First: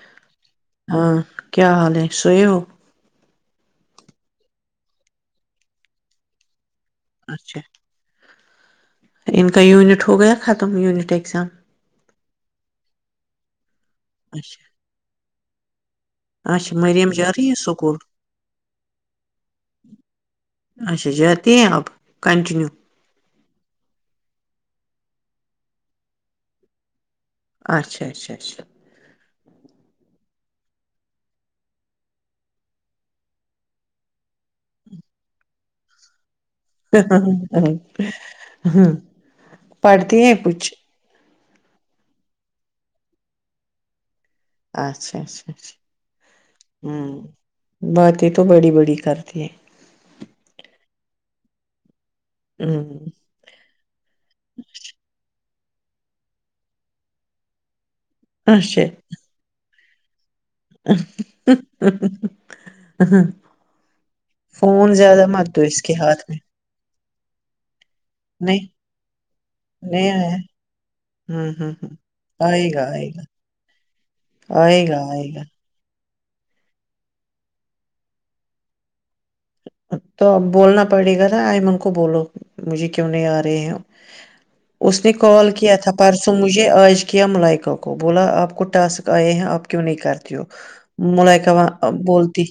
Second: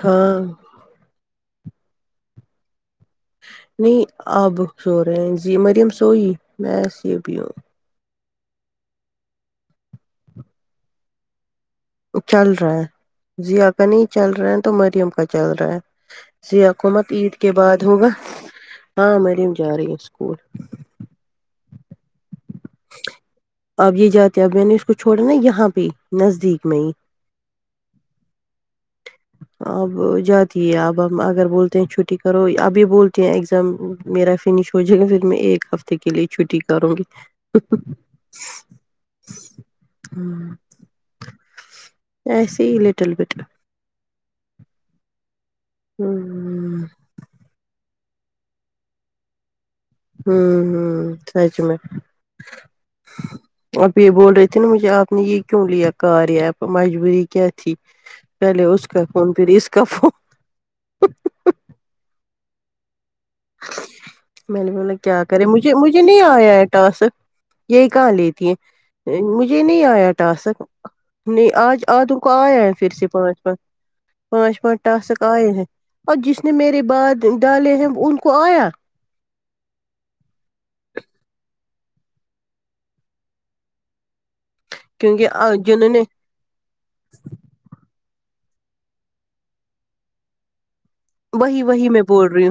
ہاں ہاں کیا حال ہے سو ہو نہیں آپ سو رہے ہیں جی مریم سوئی میںس یہ پوں اچھا ان کا یونٹ ہو گیا ختم یونٹ اگزام چل رہا ہے جی آپ پ نہیں چل رہا ہیں اچھا تو مریم کا چل رہا ہے یا اچھا مریم حکومت جا عید رہی کے ہے بعد اسکول ہوگا ہاں مریم جا رہی ہے اسکول اچھا جاتی ہیں آپ کنٹینیو اب یہ جاتے اب میں نے اس کو چھوڑا نا یہاں پہ نزدیک میں ہی اچھا اچھا اچھا تی اب ہم اگر بولتے ہیں چھٹی کرو ابھی بولتے ہیں ایگزام میرا فنش ہو جائے گا پھر میں ایک ہفتے کے لیے چھٹی کروں گی ا ہ پڑھتی ہیں کچھ ایسے ہی لٹل بٹل اچھا اچھا ہمم ہوں باتیں تو بڑی بڑی کرتی ہیں ہوں ہ سائ چ میں ہ اب یہ بول رہے تھے نا مجھے آپ نے یہ کیوں لیا کراریاپ مجبوری کیا تھی پہلے اس کا فون پھر اس کا کبو [inaudible] ہ میں نے بولا کیا زیادہ کرے مت دو مجھے اس کے مجھے ہاتھ نہیں میں آیا ہے ٹاسک یہی کہاں لیتی نہیں ہیں مجھے نہیں آیا ٹاسک نہیں ہ ہ آج ہ آدوں کو آیا آئے ہے گا پھر سے آئے گا پانچ پانچ پانچ پانچ آئے گا ٹاسک گا آئے ہیں اور جس نے میرے بد ڈالے ہیں ان کویاں تو اب بولنا پڑے گا نا آئم ان کو بولو مجھے کیوں نہیں آ رہے ہیں اس نے کیونکہ کال کیا جنہوں تھا نے پرسوں مجھے آج کیا ملائکہ کو بولا آپ کو ٹسک آئے ہیں آپ کیوں نہیں کرتی ہو وہی ملکہاں وہی میں بول بولتی رہی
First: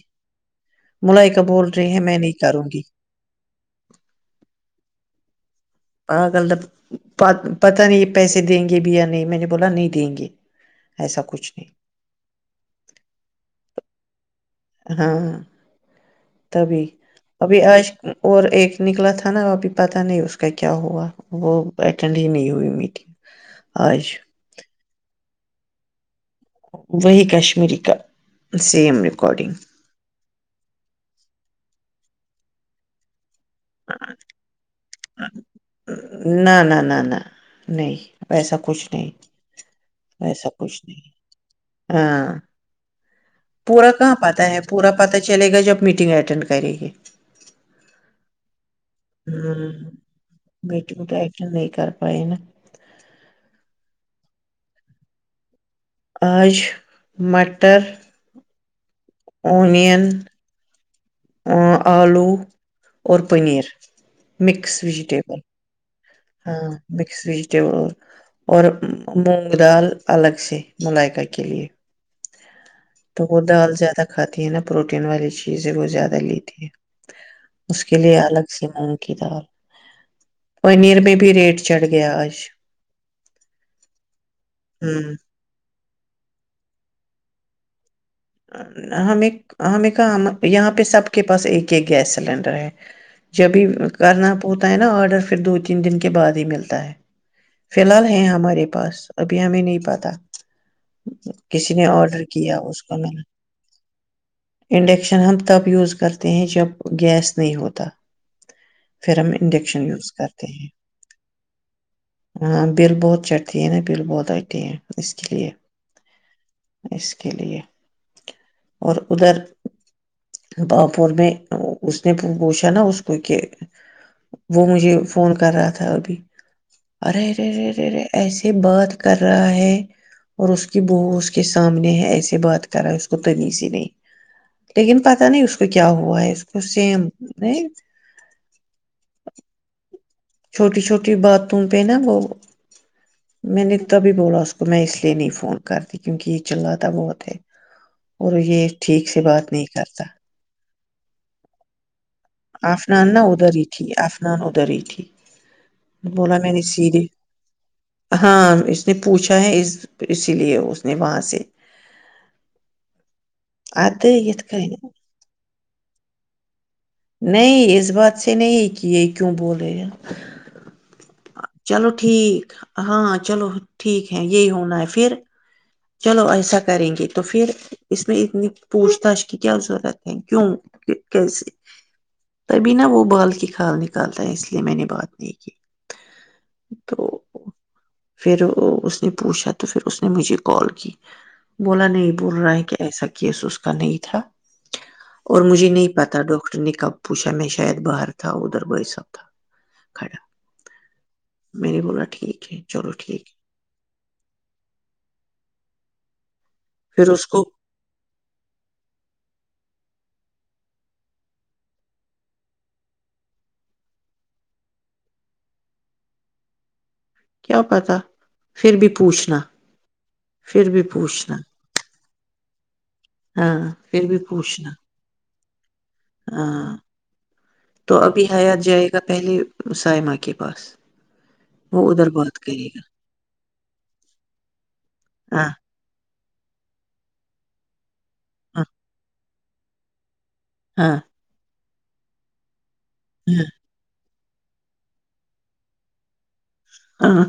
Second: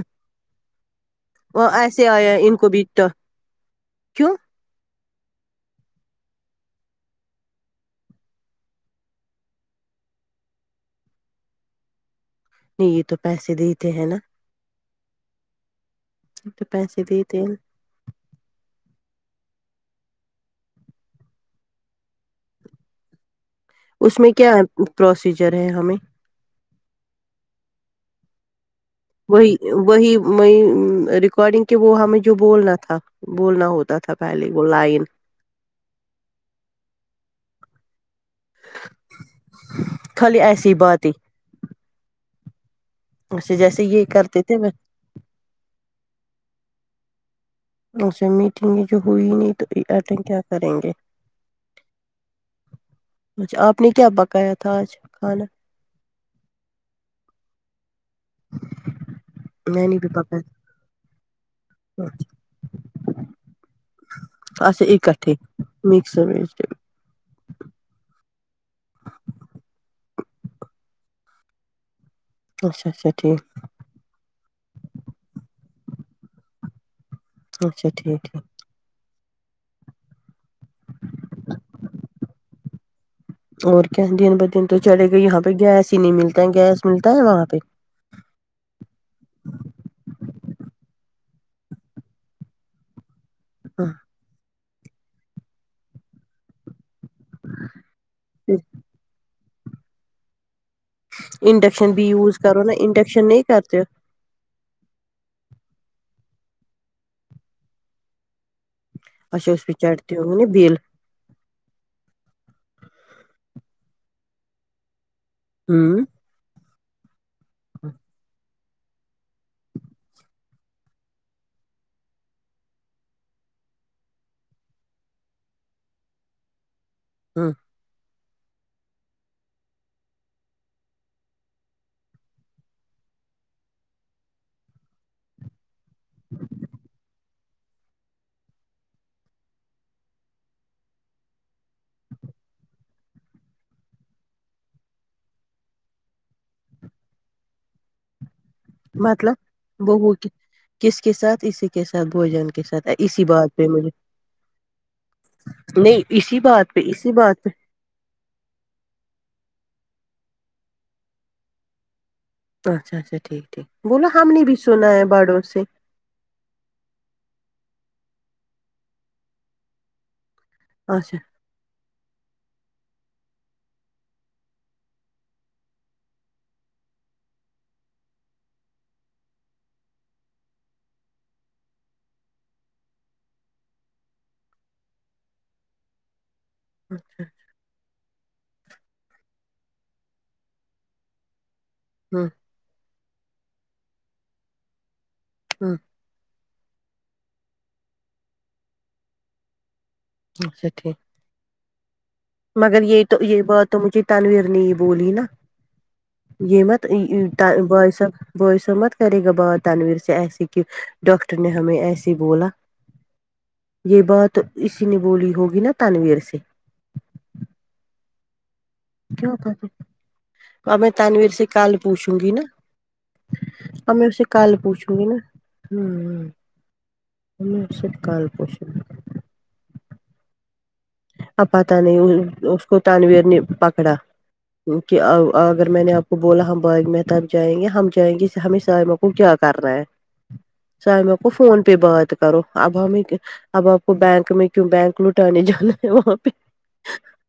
ملائی کپور سے آیا ان کو بیتا کیوں آگلب پتا نہیں پیسے دیں گے بھی یا نہیں میں نے بولا نہیں دیں گے ایسا کچھ نہیں نہیں یہ تو پیسے دیتے ہیں نا ہاں یہ تو تبھی پیسے دیتے ہیں نا۔ ابھی آج اور ایک نکلا تھا ناپ پتا نہیں اس کا کیا ہوا وہ اٹینڈ ہی نہیں ہوئی میٹنگ آج اس میں کیا پروسیجر ج رہے ہمیں وہی کشمیری کا سیم ریکارڈنگ وہی وہی میں ریکارڈنگ کہ وہ ہمیں جو بولنا تھا بولنا ہوتا تھا پہلے وہ لائن نہ نہ نہ نہ نہیں ویسا کچھ نہیں خالی ویسا ایسی کچھ نہیں باتیں ہاں ایسے جیسے پورا یہ کہاں پا کرتے تھے ہے پورا پتاہ چلے گا جب میٹنگ اٹینڈ کرے گی اچھ سے میٹ جو ہوئی نہیں تو ہوں ایٹن کیا کریں گے میٹنگ تو اٹینڈ نہیں کر پائے نا اچھا آپ نے کیا بکایا تھا محتااج خانہ آج مٹر نہیں نہیں اونین پ پپہ آلو اورور پنیر تھا مکس اچھا اکٹھے وجٹیبل مکس ویج ہاں مکس ویجٹیبل اور اور مونگ دال الگ سے ملائقہ کے لیے اچھا اچھا تو وہ ٹھیک دال زیادہ کھاتی ہے نا پروٹین والی چیز ہے وہ زیادہ لیتی ہے اس اچھا کے لئے ٹھیک الگ ٹھیک سی مگ [inaudible] اور کیا دن ب دن تو چلے ہوں گئے یہاں پہ گیس چینی ملتا ہے گیس ملتا ہے وہاں پہ ہمیں ہمیں کہاں یہاں پہ سب کے پاس ایک ایک گیس سلینڈر ہے جبھی کرنا پتا ہے نا آرڈر پھر دو تین دن کے بعد ہی ملتا ہے فی الحال ہے ہمارے پاس ا پ ہمیں نہیں پت انڈکشن بھی یوز کرو نا اس کو میں انڈکش رشن نے نہیں کرتے انڈکشن ہم یوز کرتے ہیں جب گیس نہیں ہوتا پھر ہم اے اس انڈکشن یوز وچارتی ہو گ کرتے ہیں بل ہاں بل بہت چڑھتی ہے نا بل بہت آتی ہیں اس کے لیے اس کے لیے ہاں اور ادھر پاپور میں اس نے پوچھا نا اس کو کہ وہ مجھے فون کر رہا تھا ابھی ارے ہ اےے ارےے ایسے بات کر رہا ہے اور اس کی بہو اس کے سامنے ہے ایسے بات رہا ہے اس کو تنی سی نہیں لیکن پتا نہیں اس کو س کیا کیا ہو آئس گ سیم نہیں چھوٹی چھوٹی باتوں پہ نا وہ میں نے تبھی بولا اس کو میں اس لیے نہیں فون کرتی کیونکہ یہ چل رہ تھا بہت ہے اور یہ ٹھیک سے مطلب بات نہیں کرتا بہو کی کس کے ساتھ اسی کے ساتھ بھوجن کے ساتھ آفنان نہا اسی ادھر بات ہی پہ تھی مجھے آفنان ادھر ہی تھی نہیں بولا اسی میں نے بات پہ سیھے اسی بات پہ ہاں اس نے پوچھا ی لیے اس نے وہاں سے [unintelligible] اچھا اچھا ٹھیک ٹھیک اد بوولو ہم یتھ نے بھی کٔنۍ سنا ہے باڑوں سے ایسے نہیں کیے کیوں بولے ہ [unintelligible] اچھا ٹھیک ہاں چلو ٹھیک ہے یہی ہونا ہے پھر چلو ایسا کریں گے تو پھر اس میں اتنی پوچھ تاچھ کی کیا ضرورت ہے کیوں کیسے تبھی نا وہ بال کی کال نکالتا ہے اس لیے میں نے بات نہیں کی اچھا تو اچھا [unintelligible] پھر اس نے پوچھا تو پھر اس نے مجھے کال کی بولا نہیں اچھا ہ بول رہا ہے کہ ایسا کیس اس کا نہیں تھا اور مجھے ہ نہیں پتا ڈک [unintelligible] ٹنی کا پوشا میں شاید باہر تھا ادھر بسب تھا [unintelligible] کھا اچھا ٹھیک میں نے بولا ٹھیک [unintelligible] مگر چلو یہ تو ٹھیک ہے یہ بات تو مجھے تنویر نے ہی بولی نا یہ مت پھر اس کو بس بوسو مت کرے گا ب تنویر سے ایسے کہ ڈاکٹر نے ہمیں ایسے بولا یہ بات اسی نے بولی ہوگی نا تنویر سے کیا پتا پھر بھی پوچھنا پھر ا بھی میں تانویر پوچھنا سے کال پوچھوں گی نا ہاں ا پھر میں اس بھی سے کال پوچھنا پوچھوں گی نا ہوں ہاں میں اس سے تو ابھی کل حیات پوچھوں گی جائے گا پہلے سائے م کے پاس ااتہ وہ نہیں ادھر بات اس کرے کو تانویر نے پکڑا کہ گا ہاں اگر میں نے بولا ہم باغ محتب جائیں گے ہم جاہیں گے ہمیں ہاں سموں کو کیا کر رہے ہیں ہاں سائم کو فون ب باد کرو اب ہو میں اب آپ کو بینک میں کیوں بینک لوٹان نہیں جانا وہاں پہ ہاں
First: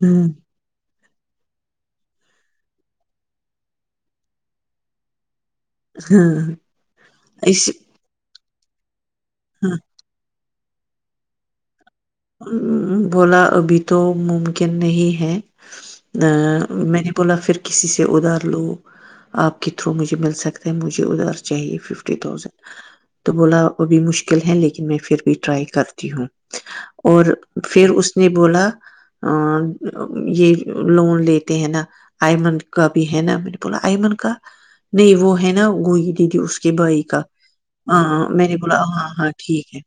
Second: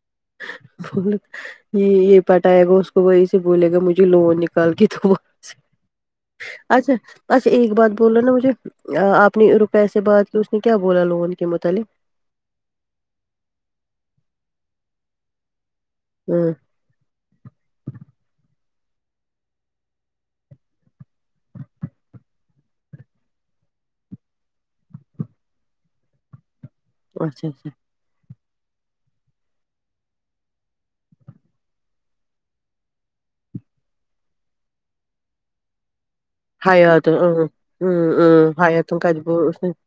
ہوں بول یہ یہ پٹائے گا اس کو وہی سے بولے گا مجھے لو نکال کے تو وہ ہاں۔ اچھا اچھا اس ایک بات بول نا مجھے آ آپ اپنی روپئے سے بعد ج بولا لوگ ان کے متعلق بولا ابھی تو ممکن نہیں ہے ہوں ا میں نے بولا پھر کسی سے ادار لو آپ کے تھرو مجھے مل سکتا ہے مجھے ادھار چاہیے فف تھازینڈ تو بولا وہ بھی مشکل ہے لیکن میں پھر بھی ٹرائی کرتی ہوں اور اچھا اچھا پھر اس نے بولا یہ لون لیتے ہیں نا آئمنڈ کا بھی ہے نا میں نے بولا آئمنڈ کا نہیں وہ ہے نا وہ تھی اس کے بھائی حیات کا ہاں میں نے بولا حیات ہاں ہاں کچبو اس نے ٹھیک ہے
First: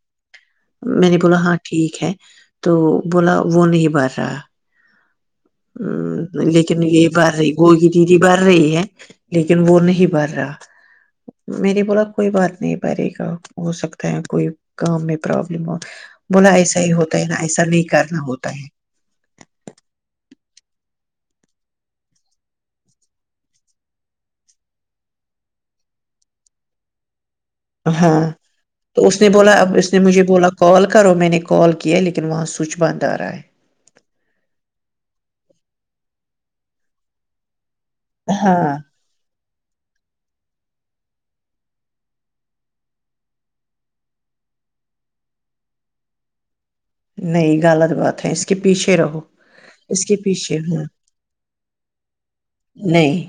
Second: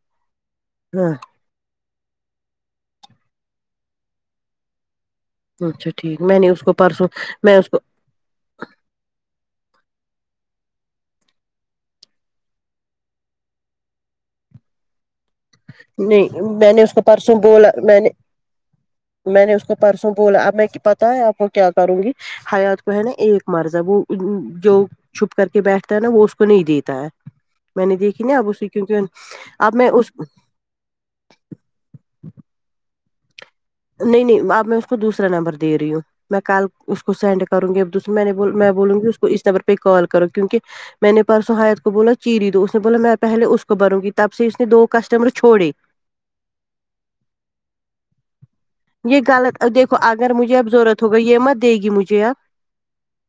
میں نے بولا ہاں ٹھیک ہے تو بولا وہ نہیں بر رہا اچھا ٹھیک میں ہ نے اس کو لیکن یہ پرسوں بھر رہی میں اس گو کو کی دیدی بڑ رہی ہے لیکن وہ نہیں ب رہا میری بولا کوئی بات نہیں پرے گا ہو سکتا ہے کوئی کام میں پرابلم ہو نہیں بولا میں ایسا نے ہی اس کو ہوتا ہے پرسوں نا ایسا بولا نہیں میں نے کرنا ہوتا ہے میں نے اس کو پرسوں بولا اب میں پتاہ ہے آپ کو کیا کروں گی حیات کو ہے نا ایک مرضہ وہ جو چھپ کر کے بیٹھتا ہے نا وہ اس کو نہیں دیتا ہے میں نے دیکھی ہاں نا اب اس کیونک تو اس نے بولا اب میں نے اس مجھے بولا کال کرو میں نے کال کیا لیکن وہاں سوئچ ب بند رہا ہے نہیں نہیں اب میں اس کو دوسرا نمبر دے رہی ہوں میں کل اس کو سینڈ کروں گی میں نےول میں ہاں بولوں گی اس کو اس طر پہ کال کرو کیونکہ میں نے پرسوں حیت کو بولا چیری تو اس نے بولا میں پہلے اس کو بروں گی تب سے اس نے دو کسٹمر چھوڑے نہیں غلط بات ہے اس کے پیچھے یہ رہو غلط دیکھو اس کے اگر مجھے پیچھے اب ہاں ضرورت ہوگا یہ مت دے گی مجھے اب نہیں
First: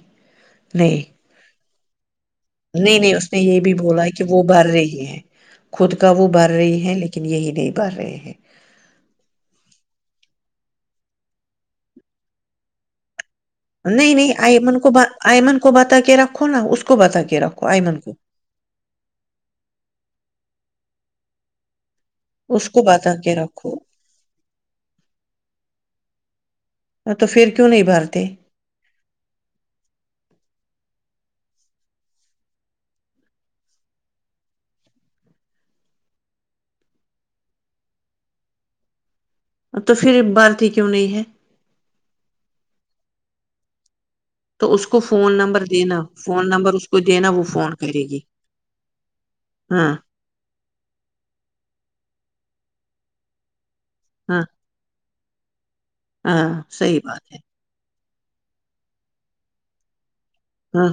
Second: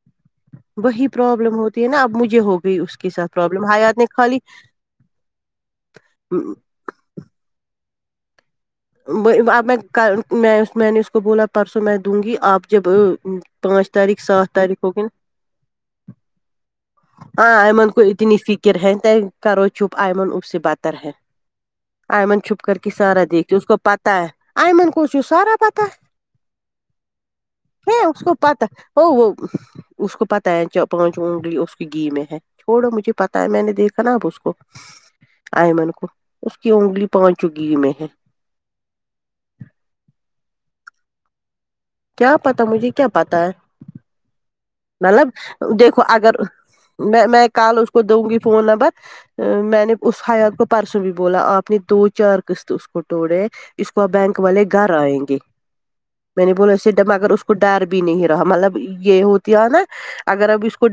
نہیں وہی پرابلم ہوتا نا ابجھے نہیں نہیں اس نے یہ بھی بولا کہ وہ بھر رہی ہے خود کا وہ بھر رہی ہے لیکن یہی نہیں کر رہے ہیں اب میں میں میں نے اس کو بولا پرسوں میں دوں گی آپ جب پانچ نہیں تاریخ نہیں سات آئمن تاریخ کو ہوکن آئمن کو بتا کے رکھو نا اس کو بتا کے ہ رکھو ایمن آئمن کو اتنی فکر ہے کرو چپ ایئن اب سے بت اتر ہے آئمن چھپ اس کر کو کے بتا سارا دیکھ اس رکھو کو پتہ ہے ایئمن کوچ سارا پتہ ہے تو پھر کیوں نہیں ہ اس بھرتے کو پتا وہ وہ اس کو پتاہ ہے چ پہنچ اگلی اس کی گھی میں ہے چھڑو مجھے پتا ہے میں نے دیکھا نا اب اس کو آئمن کو اس کی اگلی پانچوں گھی میں ہے اب تو پھر بارتی کیوں نہیں ہے کیا پت مجھے کیا پت ہے؟ تو اس کو مطلب فون نمبر دینا دیکھو اگر فون نمبر اس کو میں دینا وہ میں فون کال اس کو کرے دوں گی فون نمبر ا میں ہاں نے اس حیات کو پرسوں بھی بولا آپ نے دو چار قسط اس کٹڑ اس کو آ بینک ہاں والے گھر آئیں گے میں نے ہاں بولا صحیح اسےگر بات ہے اس کو ڈر بھی نہیں رہا مطلب یہ ہوتا د نا اگر اب اس کو ہاں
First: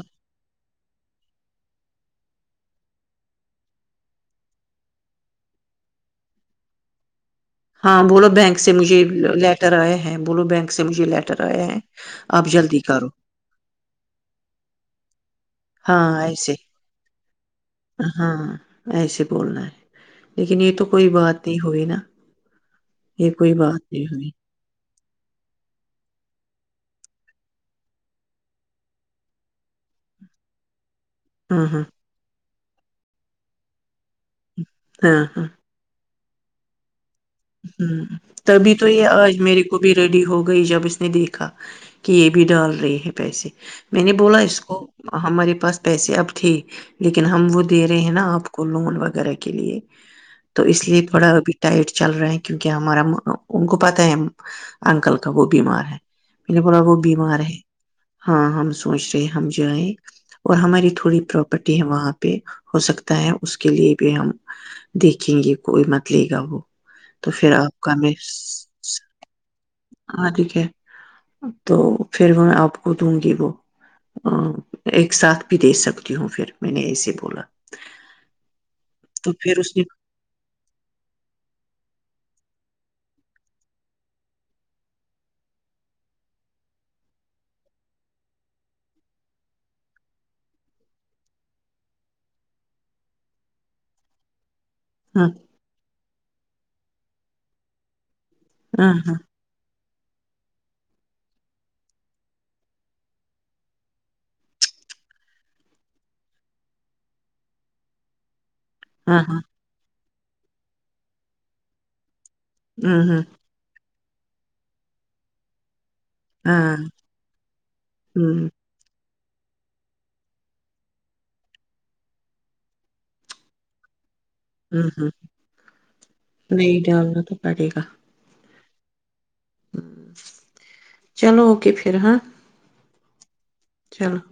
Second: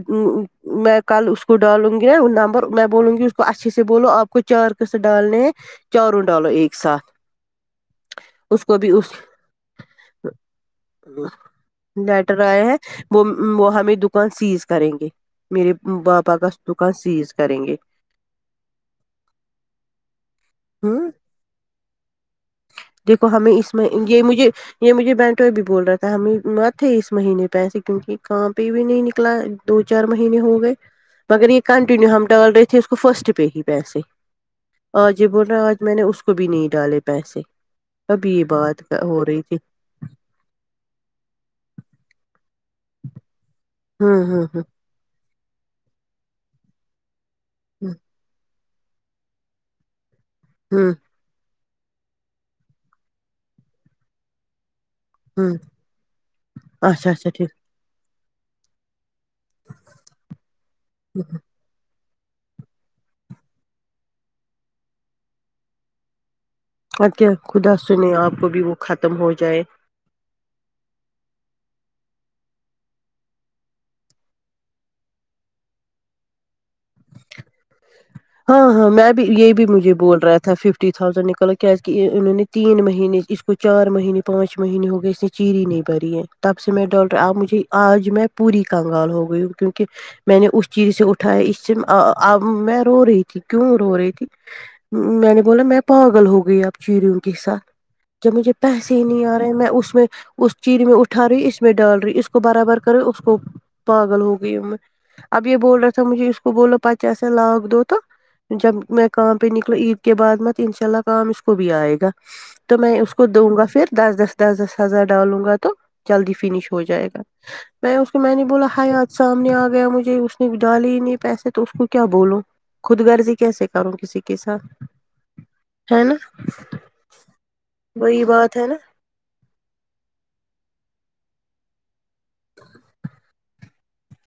میں کل اس کو ڈالوں گی ن نمبر میں بولوں گی اس کو اچھے سے بولو آپ کو چار قس ڈالنے ہیں چاروں ڈالو ایک ساتھ ہاں بولو بینک اس سے کو بھی مجھے اس لیٹر آیا ہیں بولو بینک سے مجھے لیٹر آیا ہے لیٹر آپ آئے ہیں جلدی کرو وہ وہ ہمیں دکان سیز کریں گے میرے ہاں پاپا کا ایسے دکان سیز کریں گے ہاں ایسے بولنا ہے لیکن یہ تو کوئی ہوں بات نہیں ہوئی نا دیکھو یہ ہمیں کوئی اس میں بات نہیں یہ ہوئی مجھے یہ مجھے بینٹو بھی بول رہا تھا ہمیں مت ا تھے اس مہینے پیسے کیونکہ کاں پہ بھی نہیں نکلا دو چار مہینے ہو گئے مگر یہ ہاں ہاں کنٹینیو ہم ڈال رہے تھے اس کو فرسٹ پہ ہی پیسے جی بول رہا آج میں نے اس کو کو بھی نہیں ڈالے پیسے ہ ابھی یہ تبھی بات تو یہ ہو آج رہی تھی میرے کو بھی ریڈی ہو گئی جب اس نے دیکھا کہ یہ بھی ڈال رہ لری ہی پیسے میں نے ہوں بولا ہوں اس کو ہمارے پاس پیسے اب تھے ل ہم وہ دے ہ رہے ہیں نا آپ کو کو لون وغیرہ کے لیے تو اس ہوں لیے بڑا ابھی ٹائٹ چل رہا ہے کیونکہ ہمارا ان کو پت ہے انکل کا وہ ہوں بیمار ہے م نے بولا وہ اچھا اچھا بیمار ٹھیک ہے ہاں ہم سوچ رہے ہم جائیں اور ہماری تھوڑی پراپرٹی ہے وہاں پہ پہ ہو سکتا ہے اس کے لیے بھی ہم دیکھیں گے کوئی مت لے گا وہ اچھا تو پھر خدا آپ کا سنے میں آپ کو بھی وہ ختم ہو جائے ہاں ٹھیک ہے تو پھر میں آپ کو دوں گی وہ ایک ساتھ بھی دے سکتی ہوں پھر میں نے ایسے بولا ہاں ہاں میں بھی تو یہ پھر بھی اس نے مجھے بول رہا تھا ففٹی تھاؤزینڈ نکلو کیا کہ انہوں نے تین مہینے اس کو چار مہینے پانچ مہینے ہو گئے اس نے چیری نہیں بری ہے تب سے میں ڈاکٹر آب مجھے آج میں پوری کنگال ہو گئی ہوں کیونکہ میں نے اس چیری سے اٹھاائے اس سے اب میں رو رہی تھی کیوں رو رہی تھی ہاں میں نے بولا میں پاگل ہو گئی آپ چریوں کے ساتھ جب مجھے ہاں پیسے ہی ہاں نہیں آ رہے میں اس میں اس چییر میں اٹھا رہی اس میں ڈال رہی اس کو برابر کرے اس کو پاگل ہو گئی میں اب یہ بول رہا تھا مجھے اس کو بولو پ کی سا لاک دو تو جب میں ہاں کام پہ نکلا عید کے بعد مت ان شاء اللہ کام اس کو بھی آئے گا تو میں ہاں اس ہاں کو دوں گا پھر دس دس دس دس ہزار ڈالوں گا تو جلدی فنش ہاں ہو جائے گا میں اس کو میں نے ہوں بولا ہائے آ سامنے آ گیا مجھے اس نے ڈالی نہیں پیسے تو اس کو کیا بولو خود گرزی کیسے کرو کسی سات ہوں ہوں ہے نا نہیں ڈالنا تو وہی بات ہے نا ہ چلو اوک پھر ہاں [unintelligible] چلو